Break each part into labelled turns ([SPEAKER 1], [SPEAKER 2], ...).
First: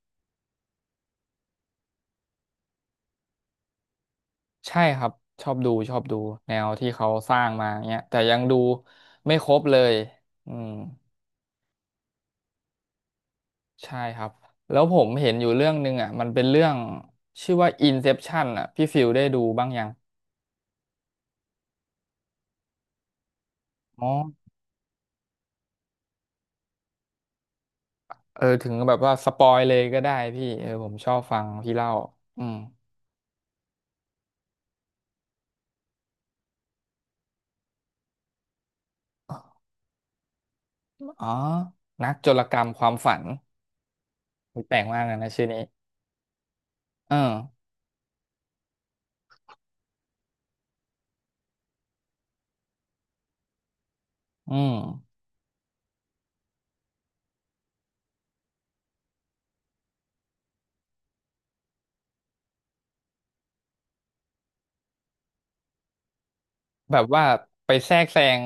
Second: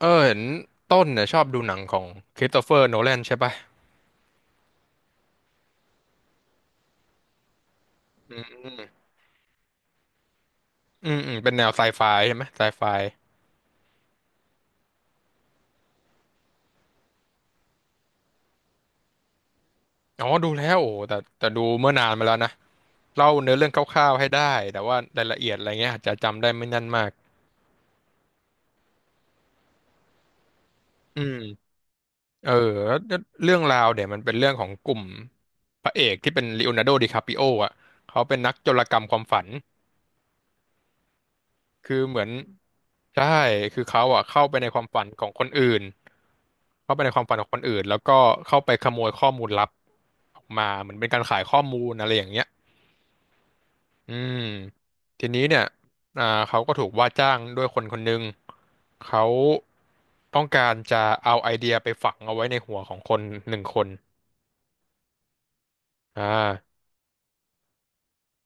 [SPEAKER 1] เออเห็นต้นเนี่ยชอบดูหนังของคริสโตเฟอร์โนแลนใช่ปะ
[SPEAKER 2] ใช่ครับชอบดูชอบดูแนวที่เขาสร้างมาเนี้ยแต่ยังดูไม่ครบเลยอืม
[SPEAKER 1] อืมอืมเป็นแนวไซไฟใช่ไหมไซไฟ
[SPEAKER 2] ใช่ครับแล้วผมเห็นอยู่เรื่องหนึ่งอ่ะมันเป็นเรื่องชื่อว่า Inception อ่ะพี่ฟิลได้ดูบ้างยัง
[SPEAKER 1] อ๋อดูแล้วโอ้แต่ดูเมื่อนานมาแล้วนะเล่าเนื้อเรื่องค
[SPEAKER 2] อ๋อ
[SPEAKER 1] ร่าวๆให้ได้แต่ว่ารายละเอียดอะไรเงี้ยอาจจะจำได้ไม่แน่นมาก
[SPEAKER 2] เออถึงแบบว่าสปอยเลยก็ได้พี่เออผมชอ
[SPEAKER 1] อื
[SPEAKER 2] บ
[SPEAKER 1] ม
[SPEAKER 2] ฟังพี่เล่าอื
[SPEAKER 1] เออ
[SPEAKER 2] ม
[SPEAKER 1] แล้วเรื่องราวเดี๋ยวมันเป็นเรื่องของกลุ่มพระเอกที่เป็นลีโอนาร์โดดิคาปิโออ่ะเขาเป็นนักโจรกรรมความฝัน
[SPEAKER 2] อ๋อ
[SPEAKER 1] คือ
[SPEAKER 2] นัก
[SPEAKER 1] เหมือ
[SPEAKER 2] โจ
[SPEAKER 1] น
[SPEAKER 2] รกรรมความฝัน
[SPEAKER 1] ใช่ คือเขาอ่ะเข้าไป
[SPEAKER 2] อุ๊ย
[SPEAKER 1] ใน
[SPEAKER 2] แป
[SPEAKER 1] ค
[SPEAKER 2] ล
[SPEAKER 1] วา
[SPEAKER 2] ก
[SPEAKER 1] ม
[SPEAKER 2] มา
[SPEAKER 1] ฝั
[SPEAKER 2] ก
[SPEAKER 1] น
[SPEAKER 2] เลย
[SPEAKER 1] ขอ
[SPEAKER 2] นะ
[SPEAKER 1] งค
[SPEAKER 2] ชื่อ
[SPEAKER 1] น
[SPEAKER 2] นี้
[SPEAKER 1] อื่น เข้าไปใน
[SPEAKER 2] เอ
[SPEAKER 1] ค
[SPEAKER 2] อ
[SPEAKER 1] วามฝันของคนอื่นแล้วก็เข้าไปขโมยข้อมูลลับออกมาเหมือนเป็นการขายข้อมูลอะไรอย่างเงี้ยอืม
[SPEAKER 2] อืม
[SPEAKER 1] ทีนี้เนี่ยเขาก็ถูกว่าจ้างด้วยคนคนหนึ่งเขาต้องการจะเอาไอเดียไปฝังเอาไว้ในหัวของคนหนึ่งคนอ่า
[SPEAKER 2] แบบว่าไปแทรกแซง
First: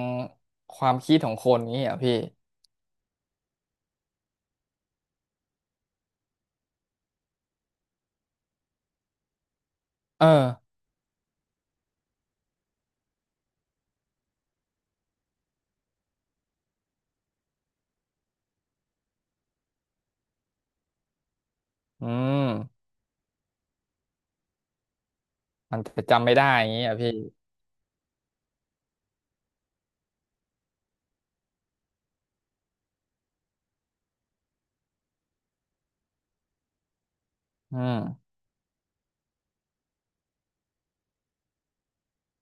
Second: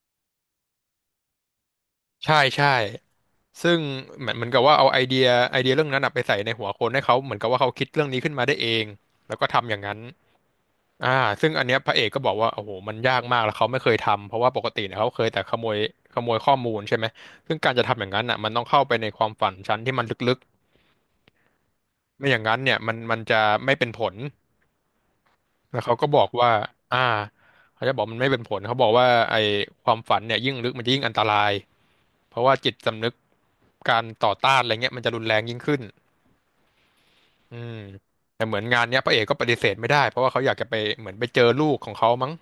[SPEAKER 2] ความคิดของคนนี้เหรอ่ะพี่
[SPEAKER 1] ใช่ใช่ซึ่งเหมือนกับว่าเอาไอเดียไอเดียเรื่องนั้นน่ะไปใส่ในหัวคนให้เขาเหมือนกับว่าเขาคิดเรื่องนี้ขึ้นมาได้เองแล้วก็ทำอย่างนั้น
[SPEAKER 2] เออ
[SPEAKER 1] อ่าซึ่งอันเนี้ยพระเอกก็บอกว่าโอ้โหมันยากมากแล้วเขาไม่เคยทำเพราะว่าปกติเนี่ยเขาเคยแต่ขโมยขโมยข้อมูลใช่ไหม ซึ่งการจะทำอย่างนั้นอ่ะมันต้องเข้าไปในความฝันชั้นที่มันลึก
[SPEAKER 2] อื
[SPEAKER 1] ๆไม่อย่าง
[SPEAKER 2] ม
[SPEAKER 1] นั้นเนี่ยมันจะไม่เป็นผล
[SPEAKER 2] มั
[SPEAKER 1] แล้
[SPEAKER 2] น
[SPEAKER 1] วเขา
[SPEAKER 2] จะ
[SPEAKER 1] ก็บอ
[SPEAKER 2] จำ
[SPEAKER 1] ก
[SPEAKER 2] ไม่ได้
[SPEAKER 1] ว่า
[SPEAKER 2] อย่างนี้อ่ะ
[SPEAKER 1] อ่า
[SPEAKER 2] พี่
[SPEAKER 1] เขาจะบอกมันไม่เป็นผลเขาบอกว่าไอ้ความฝันเนี่ยยิ่งลึกมันจะยิ่งอันตราย เพราะว่าจิตสำนึกการต่อต้านอะไรเงี้ยมันจะรุนแรงยิ่งขึ้นอืม
[SPEAKER 2] อืม
[SPEAKER 1] แต่เหมือนงานเนี้ยพระเอกก็ปฏิเสธไม่ได้เพราะว่าเขาอยากจะไปเหมือนไปเจอลูกของเขามั้ง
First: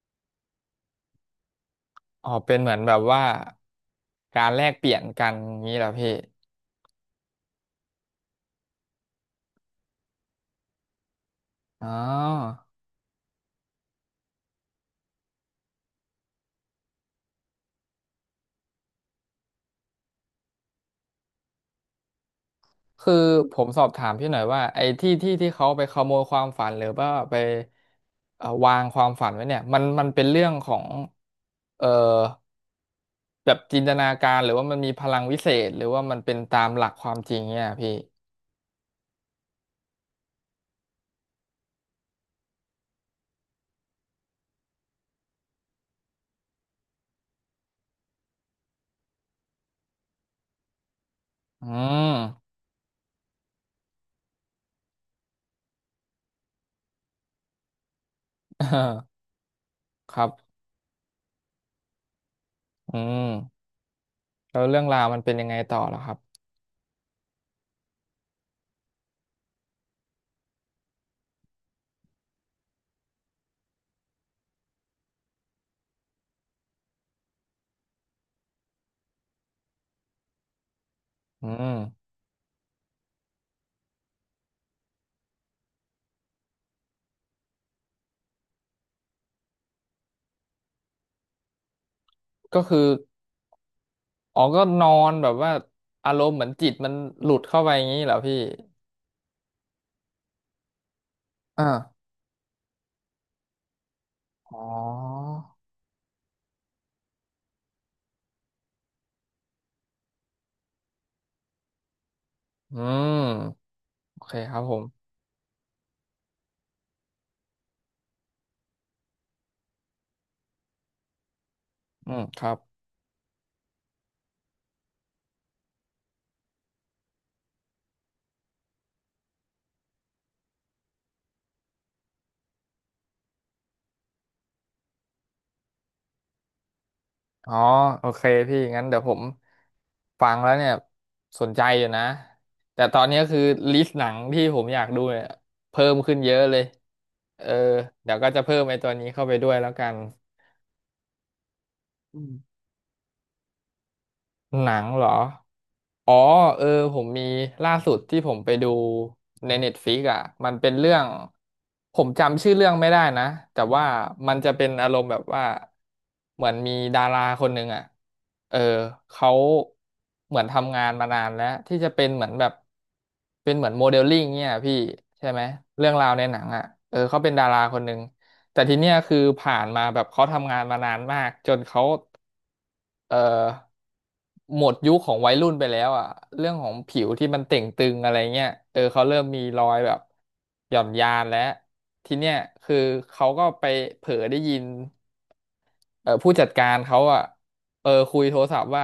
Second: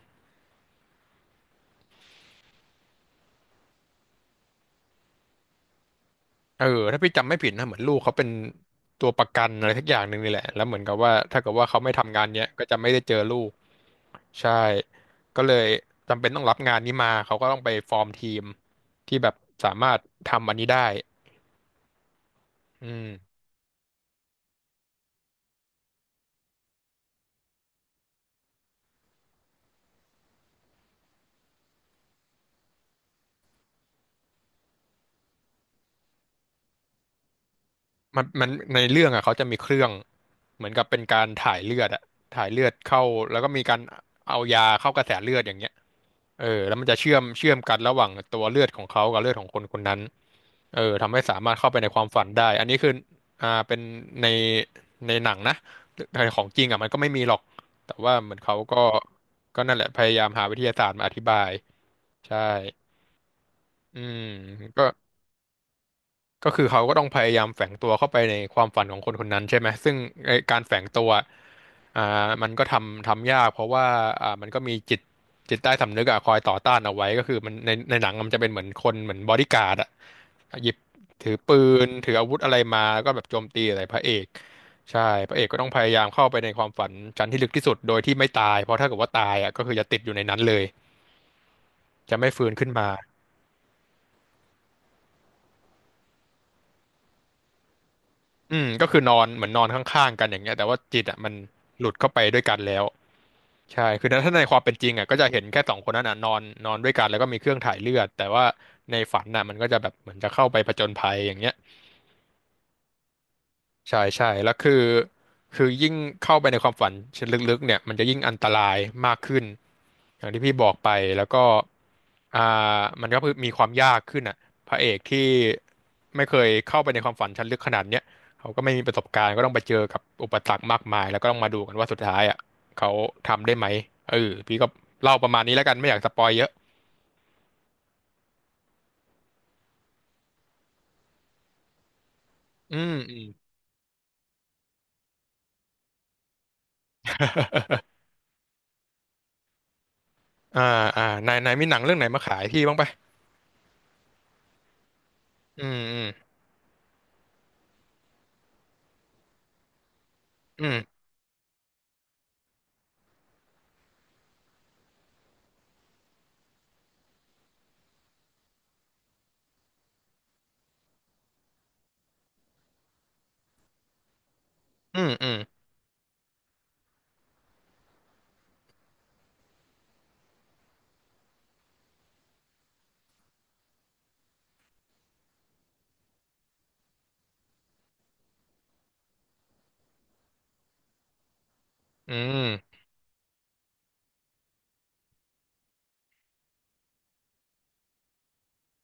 [SPEAKER 2] อ๋อเป็นเหมือนแบบว่าการแลกเปลี่ยนกันอย่างนี้เหรอพี่
[SPEAKER 1] เออถ้าพี่จำไม่ผิดนะเหมือนลูกเขาเป็นตัวประกันอะไรทักอย่างหนึ่งนี่แหละแล้วเหมือนกับว่าถ้าเกิดว่าเขา
[SPEAKER 2] อ๋อ
[SPEAKER 1] ไม่ทำงานเนี้ยก็จะไม่ได้เจอลูกใช่ก็เลยจำเป็นต้องรับงานนี้มาเขาก็ต้องไปฟอร์มทีมที่แบบสามารถทำอันนี้ได้อืม
[SPEAKER 2] คือผมสอบถามพี่หน่อยว่าไอ้ที่เขาไปขโมยความฝันหรือว่าไปวางความฝันไว้เนี่ยมันเป็นเรื่องของเอ่อแบบจินตนาการหรือว่ามันมีพลังวิเศษหรือว่ามันเป็นตามหลักความจริงเนี่ยพี่
[SPEAKER 1] มันในเรื่องอ่ะเขาจะมีเครื่องเหมือนกับเป็นการถ่ายเลือดอะถ่ายเลือดเข้าแล้วก็มีการเอายาเข้ากระแสเลือดอย่างเงี้ย เออแล้วมันจะเชื่อมเชื่อมกันระหว่างตัวเลือดของเขากับเลือดของคนคนนั้นเออทำให้สามารถ
[SPEAKER 2] อื
[SPEAKER 1] เข้า
[SPEAKER 2] ม
[SPEAKER 1] ไปในความฝันได้อันนี้คือเป็นในในหนังนะแต่ของจริงอ่ะมันก็ไม่มีหรอกแต่ว่าเหมือนเขาก็ ก็นั่นแหละพ
[SPEAKER 2] ค
[SPEAKER 1] ยายา
[SPEAKER 2] รั
[SPEAKER 1] ม
[SPEAKER 2] บ
[SPEAKER 1] หาวิทยาศาสตร์มาอธิบายใช่
[SPEAKER 2] อืม
[SPEAKER 1] อืม
[SPEAKER 2] แล้วเรื่
[SPEAKER 1] ก็
[SPEAKER 2] องราวมันเป็นยังไงต่อเหรอครับ
[SPEAKER 1] ก็คือเขาก็ต้องพยายามแฝงตัวเข้าไปในความฝันของคนคนนั้นใช่ไหมซึ่งไอ้การแฝงตัวมันก็ทำทำยากเพราะว่ามันก็มีจิตจิตใต้สำนึกอะคอยต่อต้านเอาไว้ก็คือมันในในหนังมันจะเป็นเหมือนคนเหมือนบอดี้การ์ดอะหยิบถือ
[SPEAKER 2] อื
[SPEAKER 1] ปืน
[SPEAKER 2] ม
[SPEAKER 1] ถืออาวุธอะไรมาแล้วก็แบบโจมตีอะไรพระเอกใช่พระเอกก็ต้องพยายามเข้าไปในความฝันชั้นที่ลึกที่สุดโดยที่ไม่ตายเพราะถ้าเกิดว่าตายอะก็คือจะติดอยู่ในนั้นเลยจะไม่ฟื้น
[SPEAKER 2] ก็
[SPEAKER 1] ขึ้น
[SPEAKER 2] คือ
[SPEAKER 1] มา
[SPEAKER 2] อ๋อก็นอนแบบว่าอารมณ์เหมือนจิตมันหลุดเข้าไปอย่างนี้เหรอพี่
[SPEAKER 1] อืมก็คือนอนเหมือนนอนข้างๆกันอย่างเงี้ยแต่ว่าจิตอ่ะมัน
[SPEAKER 2] อ่า
[SPEAKER 1] หลุดเข้าไปด้วยกันแล้วใช่คือถ้าในค
[SPEAKER 2] อ๋
[SPEAKER 1] วามเป็นจริงอ่ะก็จะ
[SPEAKER 2] อ
[SPEAKER 1] เห็นแค่สองคนนั้นอ่ะนอนนอนด้วยกันแล้วก็มีเครื่องถ่ายเลือดแต่ว่าในฝันน่ะมันก็จะแบบเหมือนจะเข้าไปผจญภัยอย่างเงี้ย
[SPEAKER 2] อืม
[SPEAKER 1] ใช่
[SPEAKER 2] โอ
[SPEAKER 1] ใช่
[SPEAKER 2] เค
[SPEAKER 1] แล้
[SPEAKER 2] ค
[SPEAKER 1] ว
[SPEAKER 2] รับผ
[SPEAKER 1] คือ
[SPEAKER 2] ม
[SPEAKER 1] คือยิ่งเข้าไปในความฝันชั้นลึกๆเนี่ยมันจะยิ่งอันตรายมากขึ้นอย่างที่พี่บอกไปแล้วก็
[SPEAKER 2] อืมค
[SPEAKER 1] อ่
[SPEAKER 2] รับ
[SPEAKER 1] ามันก็คือมีความยากขึ้นอ่ะพระเอกที่ไม่เคยเข้าไปในความฝันชั้นลึกขนาดเนี้ยเขาก็ไม่มีประสบการณ์ก็ต้องไปเจอกับอุปสรรคมากมายแล้วก็ต้องมาดูกันว่าสุดท้ายอ่ะเขาทำได้ไหมเออพี่ก็เล่าประมาณนี้แล้วกันไม่อยากสปอยเยอะ
[SPEAKER 2] อ๋อโอเคพี่งั้นเดี๋ยวผมฟังแล้วเนี่ยสนใจอยู่นะ
[SPEAKER 1] อื
[SPEAKER 2] แต่
[SPEAKER 1] ม
[SPEAKER 2] ตอน
[SPEAKER 1] อื
[SPEAKER 2] นี้
[SPEAKER 1] ม
[SPEAKER 2] คือลิสต์หนังที่ผมอยากดูเนี่ยเพิ่มขึ้นเยอะเลยเออเดี๋ยวก็จะเพิ่มไอ้ตัวนี้เข้าไปด้วยแล้วกัน
[SPEAKER 1] อ่าอ่านายนายมีหนังเรื่องไหน
[SPEAKER 2] อื
[SPEAKER 1] มาขาย
[SPEAKER 2] ม
[SPEAKER 1] พี่บ้างปะ
[SPEAKER 2] หนังเหรอ
[SPEAKER 1] อืมอืม
[SPEAKER 2] อ๋อเออผมมีล่าสุดที่ผมไปดูใน n e t f ฟ i ิกอ่ะมัน
[SPEAKER 1] อื
[SPEAKER 2] เป็นเรื่อ
[SPEAKER 1] ม
[SPEAKER 2] งผมจำชื่อเรื่องไม่ได้นะแต่ว่ามันจะเป็นอารมณ์แบบว่าเหมือนมีดาราคนหนึ่งอ่ะเออเขาเหมือนทำงานมานานแล้วที่จะเป็นเหมือนแบบเป็นเหมือนโมเดลลิ่งเนี่ยพี่
[SPEAKER 1] อืมอื
[SPEAKER 2] ใช่
[SPEAKER 1] ม
[SPEAKER 2] ไหมเรื่องราวในหนังอ่ะเออเขาเป็นดาราคนหนึ่งแต่ทีเนี้ยคือผ่านมาแบบเขาทำงานมานานมากจนเขา เอ่อหมดยุคของวัยรุ่นไปแล้วอ่ะเรื่องของผิวที่มันเต่งตึงอะไรเงี้ยเออเขาเริ่มมีรอยแบบหย่อนยานแล้ว
[SPEAKER 1] อื
[SPEAKER 2] ทีเนี้ยคือ
[SPEAKER 1] ม
[SPEAKER 2] เขาก็ไปเผลอได้ยินเออผู้จัดการเขาอ่ะเออคุยโทรศัพท์ว่า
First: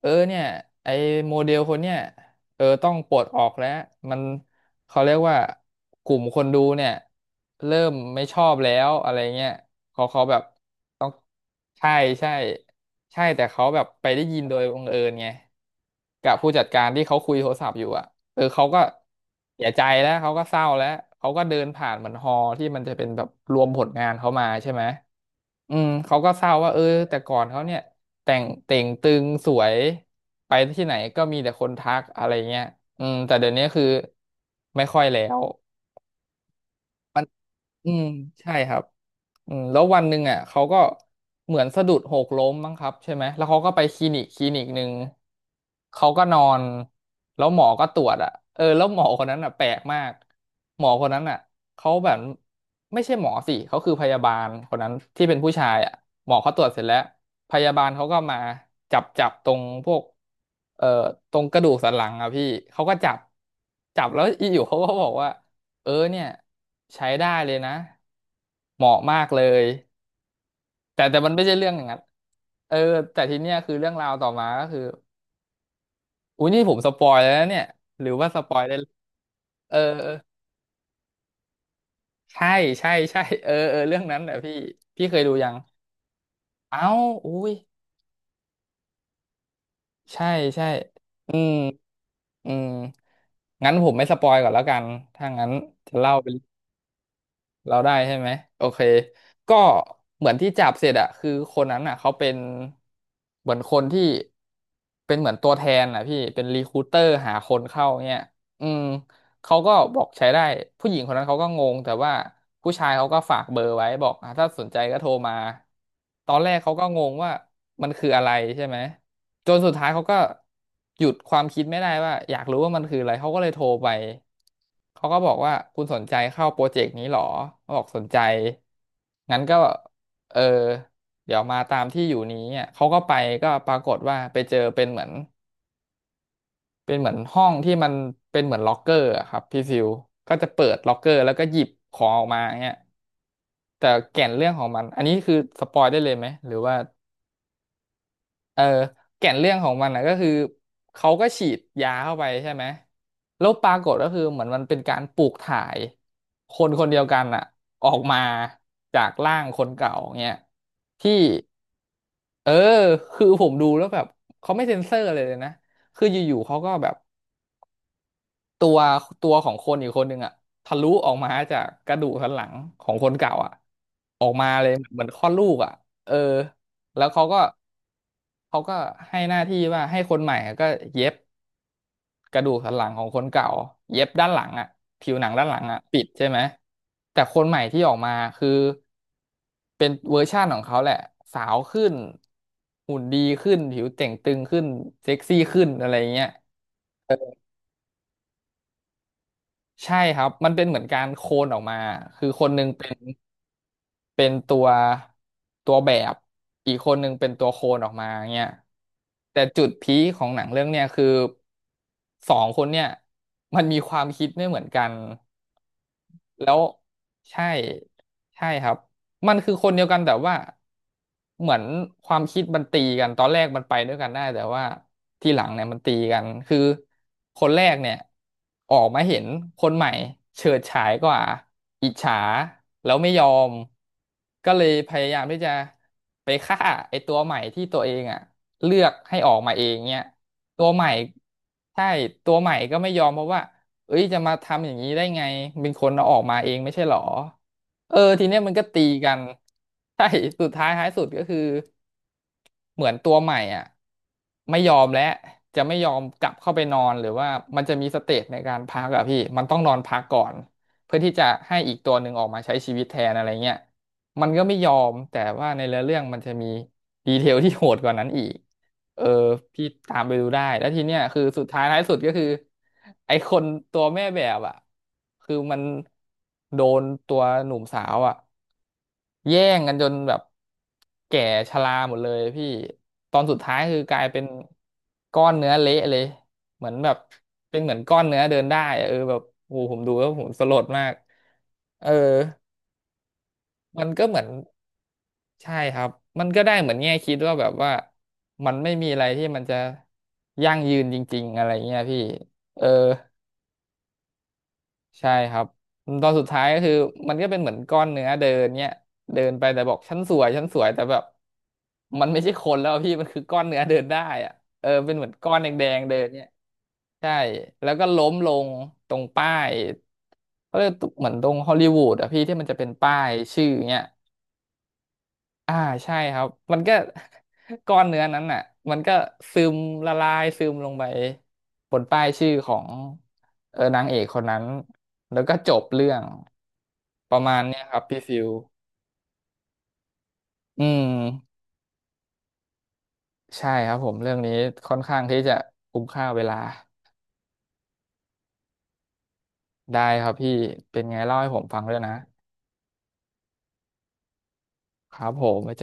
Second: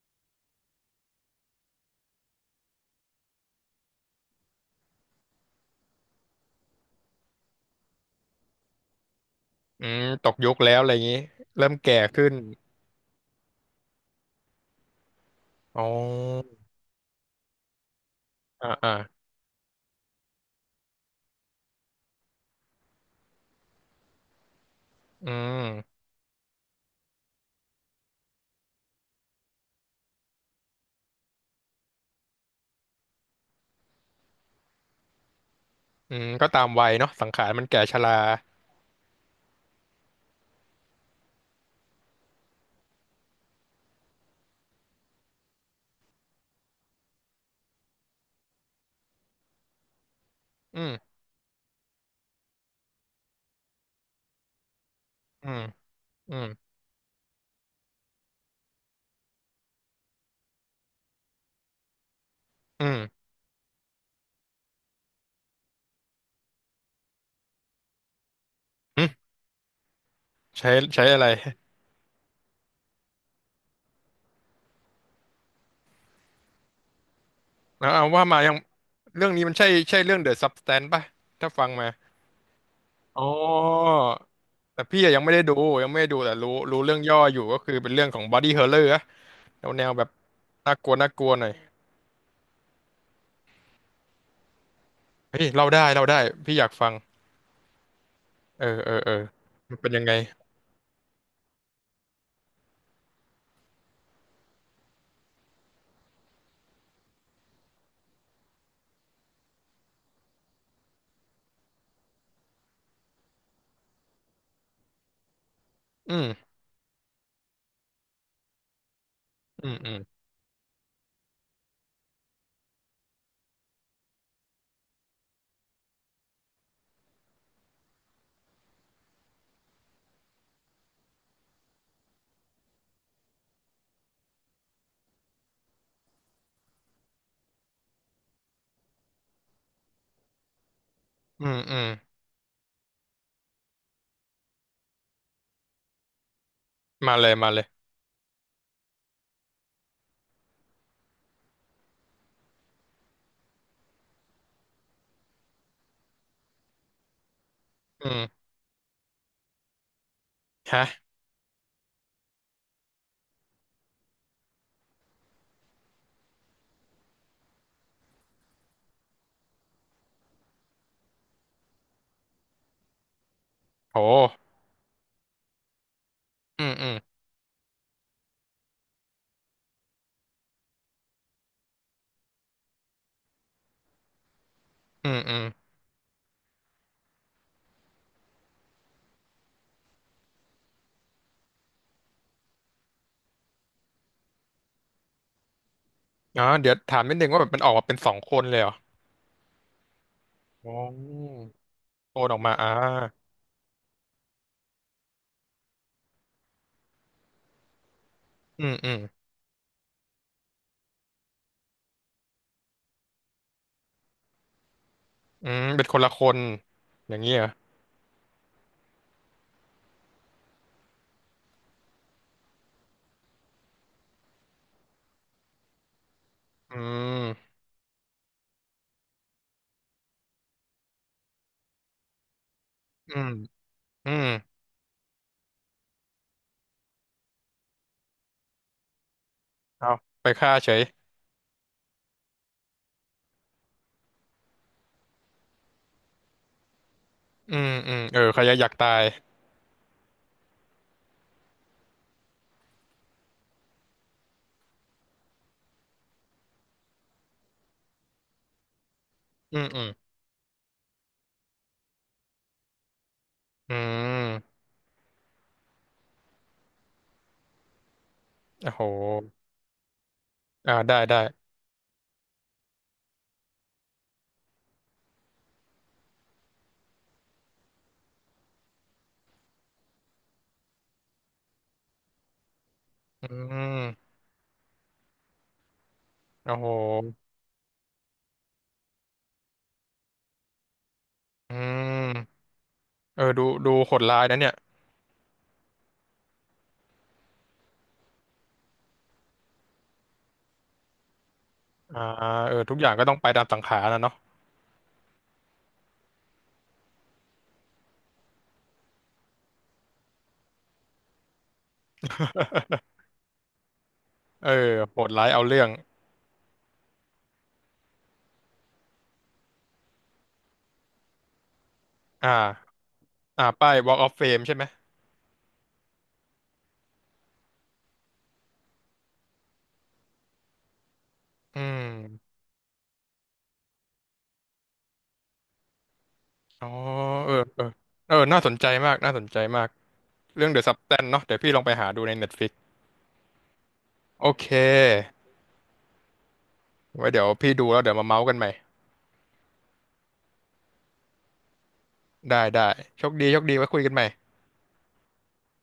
[SPEAKER 2] เออเนี่ยไอ้โมเดลคนเนี้ยเออต้องปลดออกแล้วมันเขาเรียกว่ากลุ่มคนดูเนี่ยเริ่มไม่ชอบแล้วอะไรเงี้ย
[SPEAKER 1] อืม
[SPEAKER 2] เขาเขา
[SPEAKER 1] ตก
[SPEAKER 2] แบบ
[SPEAKER 1] ยุคแล้วอะไรอย่างนี้เริ่ม
[SPEAKER 2] ใช่
[SPEAKER 1] แก่ขึ้
[SPEAKER 2] ใช่
[SPEAKER 1] น
[SPEAKER 2] ใช่แต่เขาแบบไปได้ยินโดยบังเอิญไง
[SPEAKER 1] อ๋อ
[SPEAKER 2] กับผู้จัดการที่เขาคุยโทรศัพท์อยู่อ่ะเออเขา
[SPEAKER 1] อ่า
[SPEAKER 2] ก็
[SPEAKER 1] อ่า
[SPEAKER 2] เสียใจแล้วเขาก็เศร้าแล้วเขาก็เดินผ่านเหมือนฮอลล์ที่มันจะเป็นแบบรวมผลงานเขามาใช่ไหม
[SPEAKER 1] อื
[SPEAKER 2] อืม
[SPEAKER 1] ม
[SPEAKER 2] เขาก็เศร้าว่าเออแต่ก่อนเขาเนี่ยแต่งเต่งตึงสวยไปที่ไหนก็มีแต่คนทักอะไรเงี้ยอืมแต่เดี๋ยวนี้คือไม่ค่อยแล้ว
[SPEAKER 1] อืมก็ตามวัยเนาะสังขารมันแก่
[SPEAKER 2] อื
[SPEAKER 1] ช
[SPEAKER 2] ม
[SPEAKER 1] รา
[SPEAKER 2] ใช่ครับอืมแล้ววันหนึ่งอ่ะเขาก็เหมือนสะดุดหกล้มมั้งครับใช่ไหมแล้วเขาก็ไปคลินิกคลินิกหนึ่งเขาก็นอนแล้วหมอก็ตรวจอ่ะเออแล้วหมอคนนั้นอ่ะแปลกมาก
[SPEAKER 1] อื
[SPEAKER 2] หมอ
[SPEAKER 1] ม
[SPEAKER 2] คนนั้นอ่ะเขาแบบไม่ใช่หมอสิเขาคือพยาบาลคนนั้นที่เป็น
[SPEAKER 1] อื
[SPEAKER 2] ผู้
[SPEAKER 1] ม
[SPEAKER 2] ชายอ่ะหม
[SPEAKER 1] อื
[SPEAKER 2] อ
[SPEAKER 1] ม
[SPEAKER 2] เขาตรวจเสร็จแล้วพยาบาลเขาก็มาจับจับตรงพวกเอ่อตรงกระดูกสันหลังอ่ะพี่เขา
[SPEAKER 1] อื
[SPEAKER 2] ก็
[SPEAKER 1] ม
[SPEAKER 2] จับจับแล้วอยู่เขาก็บอกว่า เออเนี่ยใช้ได้เลยนะเหมาะ
[SPEAKER 1] อื
[SPEAKER 2] มาก
[SPEAKER 1] ม
[SPEAKER 2] เลย
[SPEAKER 1] ใช้
[SPEAKER 2] แต่
[SPEAKER 1] ใช้
[SPEAKER 2] แต่
[SPEAKER 1] อะไร
[SPEAKER 2] มันไม่ใช่เรื่องอย่างนั้นเออแต่ทีเนี้ยคือเรื่องราวต่อมาก็คืออุ้ยนี่ผมสปอยแล้วนะเนี่ย
[SPEAKER 1] เอา
[SPEAKER 2] ห
[SPEAKER 1] เอา
[SPEAKER 2] รือ
[SPEAKER 1] ว่า
[SPEAKER 2] ว่า
[SPEAKER 1] มา
[SPEAKER 2] ส
[SPEAKER 1] ยั
[SPEAKER 2] ป
[SPEAKER 1] ง
[SPEAKER 2] อยได้
[SPEAKER 1] เรื่องนี้มันใช่
[SPEAKER 2] เออ
[SPEAKER 1] ใช่
[SPEAKER 2] เออ
[SPEAKER 1] เรื่อง The Substance ป่ะถ้าฟังมา
[SPEAKER 2] ใช่ใช่
[SPEAKER 1] อ๋
[SPEAKER 2] ใช่
[SPEAKER 1] อ
[SPEAKER 2] เออเออเรื่องนั้นแหละพี่
[SPEAKER 1] แต่พี่
[SPEAKER 2] พี่
[SPEAKER 1] อะ
[SPEAKER 2] เค
[SPEAKER 1] ยัง
[SPEAKER 2] ย
[SPEAKER 1] ไม่
[SPEAKER 2] ดู
[SPEAKER 1] ได้
[SPEAKER 2] ยั
[SPEAKER 1] ดู
[SPEAKER 2] ง
[SPEAKER 1] ยังไม่ได้ดูแต่รู้รู้
[SPEAKER 2] เอ้า
[SPEAKER 1] เรื่องย่อ
[SPEAKER 2] อุ้
[SPEAKER 1] อยู่
[SPEAKER 2] ย
[SPEAKER 1] ก็คือเป็นเรื่องของ Body Horror อะแนวแนวแบบ
[SPEAKER 2] ใช่ใช่
[SPEAKER 1] น่ากลัวน่ากลัว
[SPEAKER 2] อื
[SPEAKER 1] หน่อ
[SPEAKER 2] ม
[SPEAKER 1] ย
[SPEAKER 2] อืมงั้นผมไม่สปอยก่อนแล้วกันถ้า
[SPEAKER 1] เฮ้ย
[SPEAKER 2] งั้น
[SPEAKER 1] เล่าได้
[SPEAKER 2] จะ
[SPEAKER 1] เล่า
[SPEAKER 2] เล่า
[SPEAKER 1] ได้
[SPEAKER 2] เป
[SPEAKER 1] พี่อยากฟัง
[SPEAKER 2] เราได้ใช่ไหม
[SPEAKER 1] เอ
[SPEAKER 2] โอ
[SPEAKER 1] อ
[SPEAKER 2] เค
[SPEAKER 1] เออเออ
[SPEAKER 2] ก็
[SPEAKER 1] มันเป็นยังไง
[SPEAKER 2] เหมือนที่จับเสร็จอะคือคนนั้นอะเขาเป็นเหมือนคนที่เป็นเหมือนตัวแทนอะพี่เป็นรีคูเตอร์หาคนเข้าเนี้ยอืมเขาก็บอกใช้ได้ผู้หญิงคนนั้นเขาก็งงแต่ว่าผู้ชายเขาก็ฝากเบอร์ไว้บอกอ่ะถ้าสนใจก็โทรมา
[SPEAKER 1] อื
[SPEAKER 2] ต
[SPEAKER 1] ม
[SPEAKER 2] อนแรกเขาก็งงว่ามันคืออะไรใช่ไหม จน
[SPEAKER 1] อื
[SPEAKER 2] สุด
[SPEAKER 1] ม
[SPEAKER 2] ท้า
[SPEAKER 1] อื
[SPEAKER 2] ย
[SPEAKER 1] ม
[SPEAKER 2] เขาก็หยุดความคิดไม่ได้ว่าอยากรู้ว่ามันคืออะไรเขาก็เลยโทรไปเขาก็บอกว่าคุณสนใจเข้าโปรเจกต์นี้หรอเขาบอกสนใจงั้นก็เออเดี๋ยวมาตามที่อยู่นี้อ่ะเขาก็ไปก็ปรากฏว่าไปเจอเป็นเหมือนเป็นเหมือนห้องที่มันเป็นเหมือนล็อกเกอร์อะครับพี่ฟิวก็จะเปิดล็อกเกอร์แล้วก็
[SPEAKER 1] อื
[SPEAKER 2] ห
[SPEAKER 1] ม
[SPEAKER 2] ยิบ
[SPEAKER 1] อืม
[SPEAKER 2] ของออกมาเงี้ยแต่แก่นเรื่องของมันอันนี้คือสปอยได้เลยไหมหรือว่า
[SPEAKER 1] มาเลยมาเลย
[SPEAKER 2] เออแก่นเรื่องของมันนะก็คือเขาก็ฉีดยาเข้าไปใช่ไหมแล้วปรากฏก็คือเหมือนมันเป็นการปลูกถ่ายคนคนเดียวกันอะออก
[SPEAKER 1] อื
[SPEAKER 2] มา
[SPEAKER 1] ม
[SPEAKER 2] จากร่างคนเก่าเงี้ย
[SPEAKER 1] ฮะ
[SPEAKER 2] ที่เออคือผมดูแล้วแบบเขาไม่เซ็นเซอร์เลยนะคืออยู่ๆเขาก็แบบ ตัวตัวของคนอีกคนหนึ่งอะทะลุออกมาจากกระดูกสันหลังของคนเก่าอะ
[SPEAKER 1] โห
[SPEAKER 2] ออกมาเลยเหมือนคลอดลูกอะเออ
[SPEAKER 1] อืมอืม
[SPEAKER 2] แล้วเขาก็ให้หน้าที่ว่าให้คนใหม่อะก็เย็บกระดูกสันหลังของคนเก่าเย็บด้านหลังอะ
[SPEAKER 1] อื
[SPEAKER 2] ผิว
[SPEAKER 1] ม
[SPEAKER 2] หนั
[SPEAKER 1] อื
[SPEAKER 2] ง
[SPEAKER 1] ม
[SPEAKER 2] ด้านหลังอะปิดใช่ไหมแต่คนใหม่ที่ออกมาคือเป็นเวอร์ชั่นของเขาแหละสาวขึ้นหุ่นดีขึ้นผิวเต่งตึงขึ้นเซ็กซี่ขึ้นอะไรเงี้ย
[SPEAKER 1] อ๋อเดี๋ยวถามนิดนึงว่าแบบมันออกมาเป็นสองคนเลยเหรอ
[SPEAKER 2] ใช่ครับมันเป็นเห
[SPEAKER 1] โอ้
[SPEAKER 2] มือนการโคลนออกมา
[SPEAKER 1] โอ
[SPEAKER 2] คื
[SPEAKER 1] น
[SPEAKER 2] อ
[SPEAKER 1] ออก
[SPEAKER 2] คน
[SPEAKER 1] มา
[SPEAKER 2] หนึ่
[SPEAKER 1] อ่า
[SPEAKER 2] งเป็นเป็นตัวตัวแบบอีกคนหนึ่งเป็นตัวโคลนออกมาเงี้ย
[SPEAKER 1] อืมอืม
[SPEAKER 2] แต่จุดพีคของหนังเรื่องเนี้ยคือสองคนเนี่ยมันมีความคิดไม่เหมือนกัน
[SPEAKER 1] อืมเป็นคนละคน
[SPEAKER 2] แล้ว
[SPEAKER 1] อย่างนี้เห
[SPEAKER 2] ใช่
[SPEAKER 1] รอ
[SPEAKER 2] ใช่ครับมันคือคนเดียวกันแต่ว่า เหมือนความคิดมันตีกันตอนแรกมันไปด้วยกันได้แต่ว่าทีหลังเนี่ยมันตีกันคือ
[SPEAKER 1] อื
[SPEAKER 2] ค
[SPEAKER 1] ม
[SPEAKER 2] นแรกเนี่ยออกมาเห็นคนใหม่เฉิดฉายกว่าอิจฉาแล้วไม่
[SPEAKER 1] อื
[SPEAKER 2] ยอ
[SPEAKER 1] ม
[SPEAKER 2] ม
[SPEAKER 1] อืม
[SPEAKER 2] ก็เลยพยายามที่จะไปฆ่าไอ้ตัวใหม่ที่ตัวเองอ่ะเลือกให้ออกมาเอง
[SPEAKER 1] เอา
[SPEAKER 2] เนี่ย
[SPEAKER 1] ไปฆ่า
[SPEAKER 2] ตั
[SPEAKER 1] เฉ
[SPEAKER 2] ว
[SPEAKER 1] ย
[SPEAKER 2] ใหม่ใช่ตัวใหม่ก็ไม่ยอมเพราะว่าเอ้ยจะมาทำอย่างนี้ได้ไงเป็นคนเอาออกมาเองไม่ใช่หรอ
[SPEAKER 1] อืมอื
[SPEAKER 2] เออ
[SPEAKER 1] มเออ
[SPEAKER 2] ที
[SPEAKER 1] ใค
[SPEAKER 2] เนี้
[SPEAKER 1] ร
[SPEAKER 2] ยมัน
[SPEAKER 1] อ
[SPEAKER 2] ก็
[SPEAKER 1] ยาก
[SPEAKER 2] ตี
[SPEAKER 1] ตาย
[SPEAKER 2] กันใช่สุดท้ายท้ายสุดก็คือเหมือนตัวใหม่อ่ะไม่ยอมแล้วจะไม่ยอมกลับเข้าไปนอนหรือว่ามันจะมีสเตจในการพักอะพี่มันต้
[SPEAKER 1] อื
[SPEAKER 2] อง
[SPEAKER 1] ม
[SPEAKER 2] นอ
[SPEAKER 1] อื
[SPEAKER 2] น
[SPEAKER 1] ม
[SPEAKER 2] พักก่อนเพื่อที่จะให้อีกตัวหนึ่งออกมาใช้ชีวิตแทนอะไรเงี้ย
[SPEAKER 1] อื
[SPEAKER 2] มันก็ไม่
[SPEAKER 1] ม
[SPEAKER 2] ยอมแต่ว่าในเนื้อเรื่องมันจะมีดีเทลที่โหดกว่านั้นอีก
[SPEAKER 1] โอ้โห
[SPEAKER 2] เออพี่ตามไปดูได้แล้ว
[SPEAKER 1] อ่า
[SPEAKER 2] ที
[SPEAKER 1] ได้
[SPEAKER 2] เนี้ย
[SPEAKER 1] ได้
[SPEAKER 2] คือสุดท้ายท้ายสุดก็คือไอคนตัวแม่แบบอ่ะคือมันโดนตัวหนุ่มสาวอ่ะ แย่งกันจนแบบแก่ชราหมดเลยพี่ตอน
[SPEAKER 1] อื
[SPEAKER 2] สุดท้ายคือกลาย
[SPEAKER 1] ม
[SPEAKER 2] เป็นก้อนเนื้อเละเลย
[SPEAKER 1] โอ้
[SPEAKER 2] เห
[SPEAKER 1] โห
[SPEAKER 2] มือนแบบเป็นเหมือนก้อนเนื้อเดินได้อะเออแบบโอ้โหผมดูแล้วผมสลดมาก
[SPEAKER 1] อื
[SPEAKER 2] เออ
[SPEAKER 1] มเออดูดู
[SPEAKER 2] มัน
[SPEAKER 1] โหด
[SPEAKER 2] ก็เห
[SPEAKER 1] ร้า
[SPEAKER 2] มื
[SPEAKER 1] ย
[SPEAKER 2] อน
[SPEAKER 1] นะเนี่ย
[SPEAKER 2] ใช่ครับมันก็ได้เหมือนแง่คิดว่าแบบว่ามันไม่มีอะไรที่มันจะยั่งยืนจริงๆอะไรเงี้ยพี่
[SPEAKER 1] อ่าเอ
[SPEAKER 2] เอ
[SPEAKER 1] อ
[SPEAKER 2] อ
[SPEAKER 1] ทุกอย่างก็ต้องไปตามสังขารนะเนาะ
[SPEAKER 2] ใช่ครับตอนสุดท้ายก็คือมันก็เป็นเหมือนก้อนเนื้อเดินเนี่ยเดินไปแต่บอกฉันสวยฉันสวยแต่แบบมันไม่ใช่คนแล้วอะพี่มันคือก้อนเนื้อเดินได้อะ
[SPEAKER 1] เออ
[SPEAKER 2] เออเป็
[SPEAKER 1] โห
[SPEAKER 2] นเหมื
[SPEAKER 1] ด
[SPEAKER 2] อน
[SPEAKER 1] ร้าย
[SPEAKER 2] ก้อน
[SPEAKER 1] เอา
[SPEAKER 2] แด
[SPEAKER 1] เรื่อง
[SPEAKER 2] งๆเดินเนี่ยใช่แล้วก็ล้มลงตรงป้ายเขาเรียกเหมือนตรงฮอลลีวูดอะพี่
[SPEAKER 1] อ่
[SPEAKER 2] ที่มันจะเป็น
[SPEAKER 1] า
[SPEAKER 2] ป้าย
[SPEAKER 1] อ่า
[SPEAKER 2] ชื่อ
[SPEAKER 1] ป้าย
[SPEAKER 2] เนี่ย
[SPEAKER 1] Walk of Fame ใช่ไหม
[SPEAKER 2] อ่าใช่ครับมันก็ ก้อนเนื้อนั้นน่ะมันก็ซึมละลายซึมลงไป
[SPEAKER 1] อื
[SPEAKER 2] บนป้ายชื่อ
[SPEAKER 1] ม
[SPEAKER 2] ของเออนางเอกคนนั้นแล้วก็จบเรื่อง
[SPEAKER 1] อ๋อ
[SPEAKER 2] ประ
[SPEAKER 1] เออ
[SPEAKER 2] มาณ
[SPEAKER 1] เอ
[SPEAKER 2] เนี้
[SPEAKER 1] อ
[SPEAKER 2] ยครับพี่
[SPEAKER 1] เออ
[SPEAKER 2] ฟิว
[SPEAKER 1] น่าสนใจมากน่าสนใจมากเรื่อง The
[SPEAKER 2] อืม
[SPEAKER 1] Substance เนาะเดี๋ยวพี่ลองไปหาดูใน Netflix
[SPEAKER 2] ใช่ครับผมเรื่อง
[SPEAKER 1] โอ
[SPEAKER 2] นี้
[SPEAKER 1] เค
[SPEAKER 2] ค่อนข้างที่จะคุ้มค่าเวลา
[SPEAKER 1] ไว้เดี๋ยวพี่ดูแล้วเดี๋ยวมาเมาส์กันใหม่
[SPEAKER 2] ได้ครับพี่เป็นไงเล่าให้ผมฟังด้วยนะ
[SPEAKER 1] ได้ได้โชคดีโชคดีไว้คุยกันใหม่
[SPEAKER 2] ครับผมไว้เจอ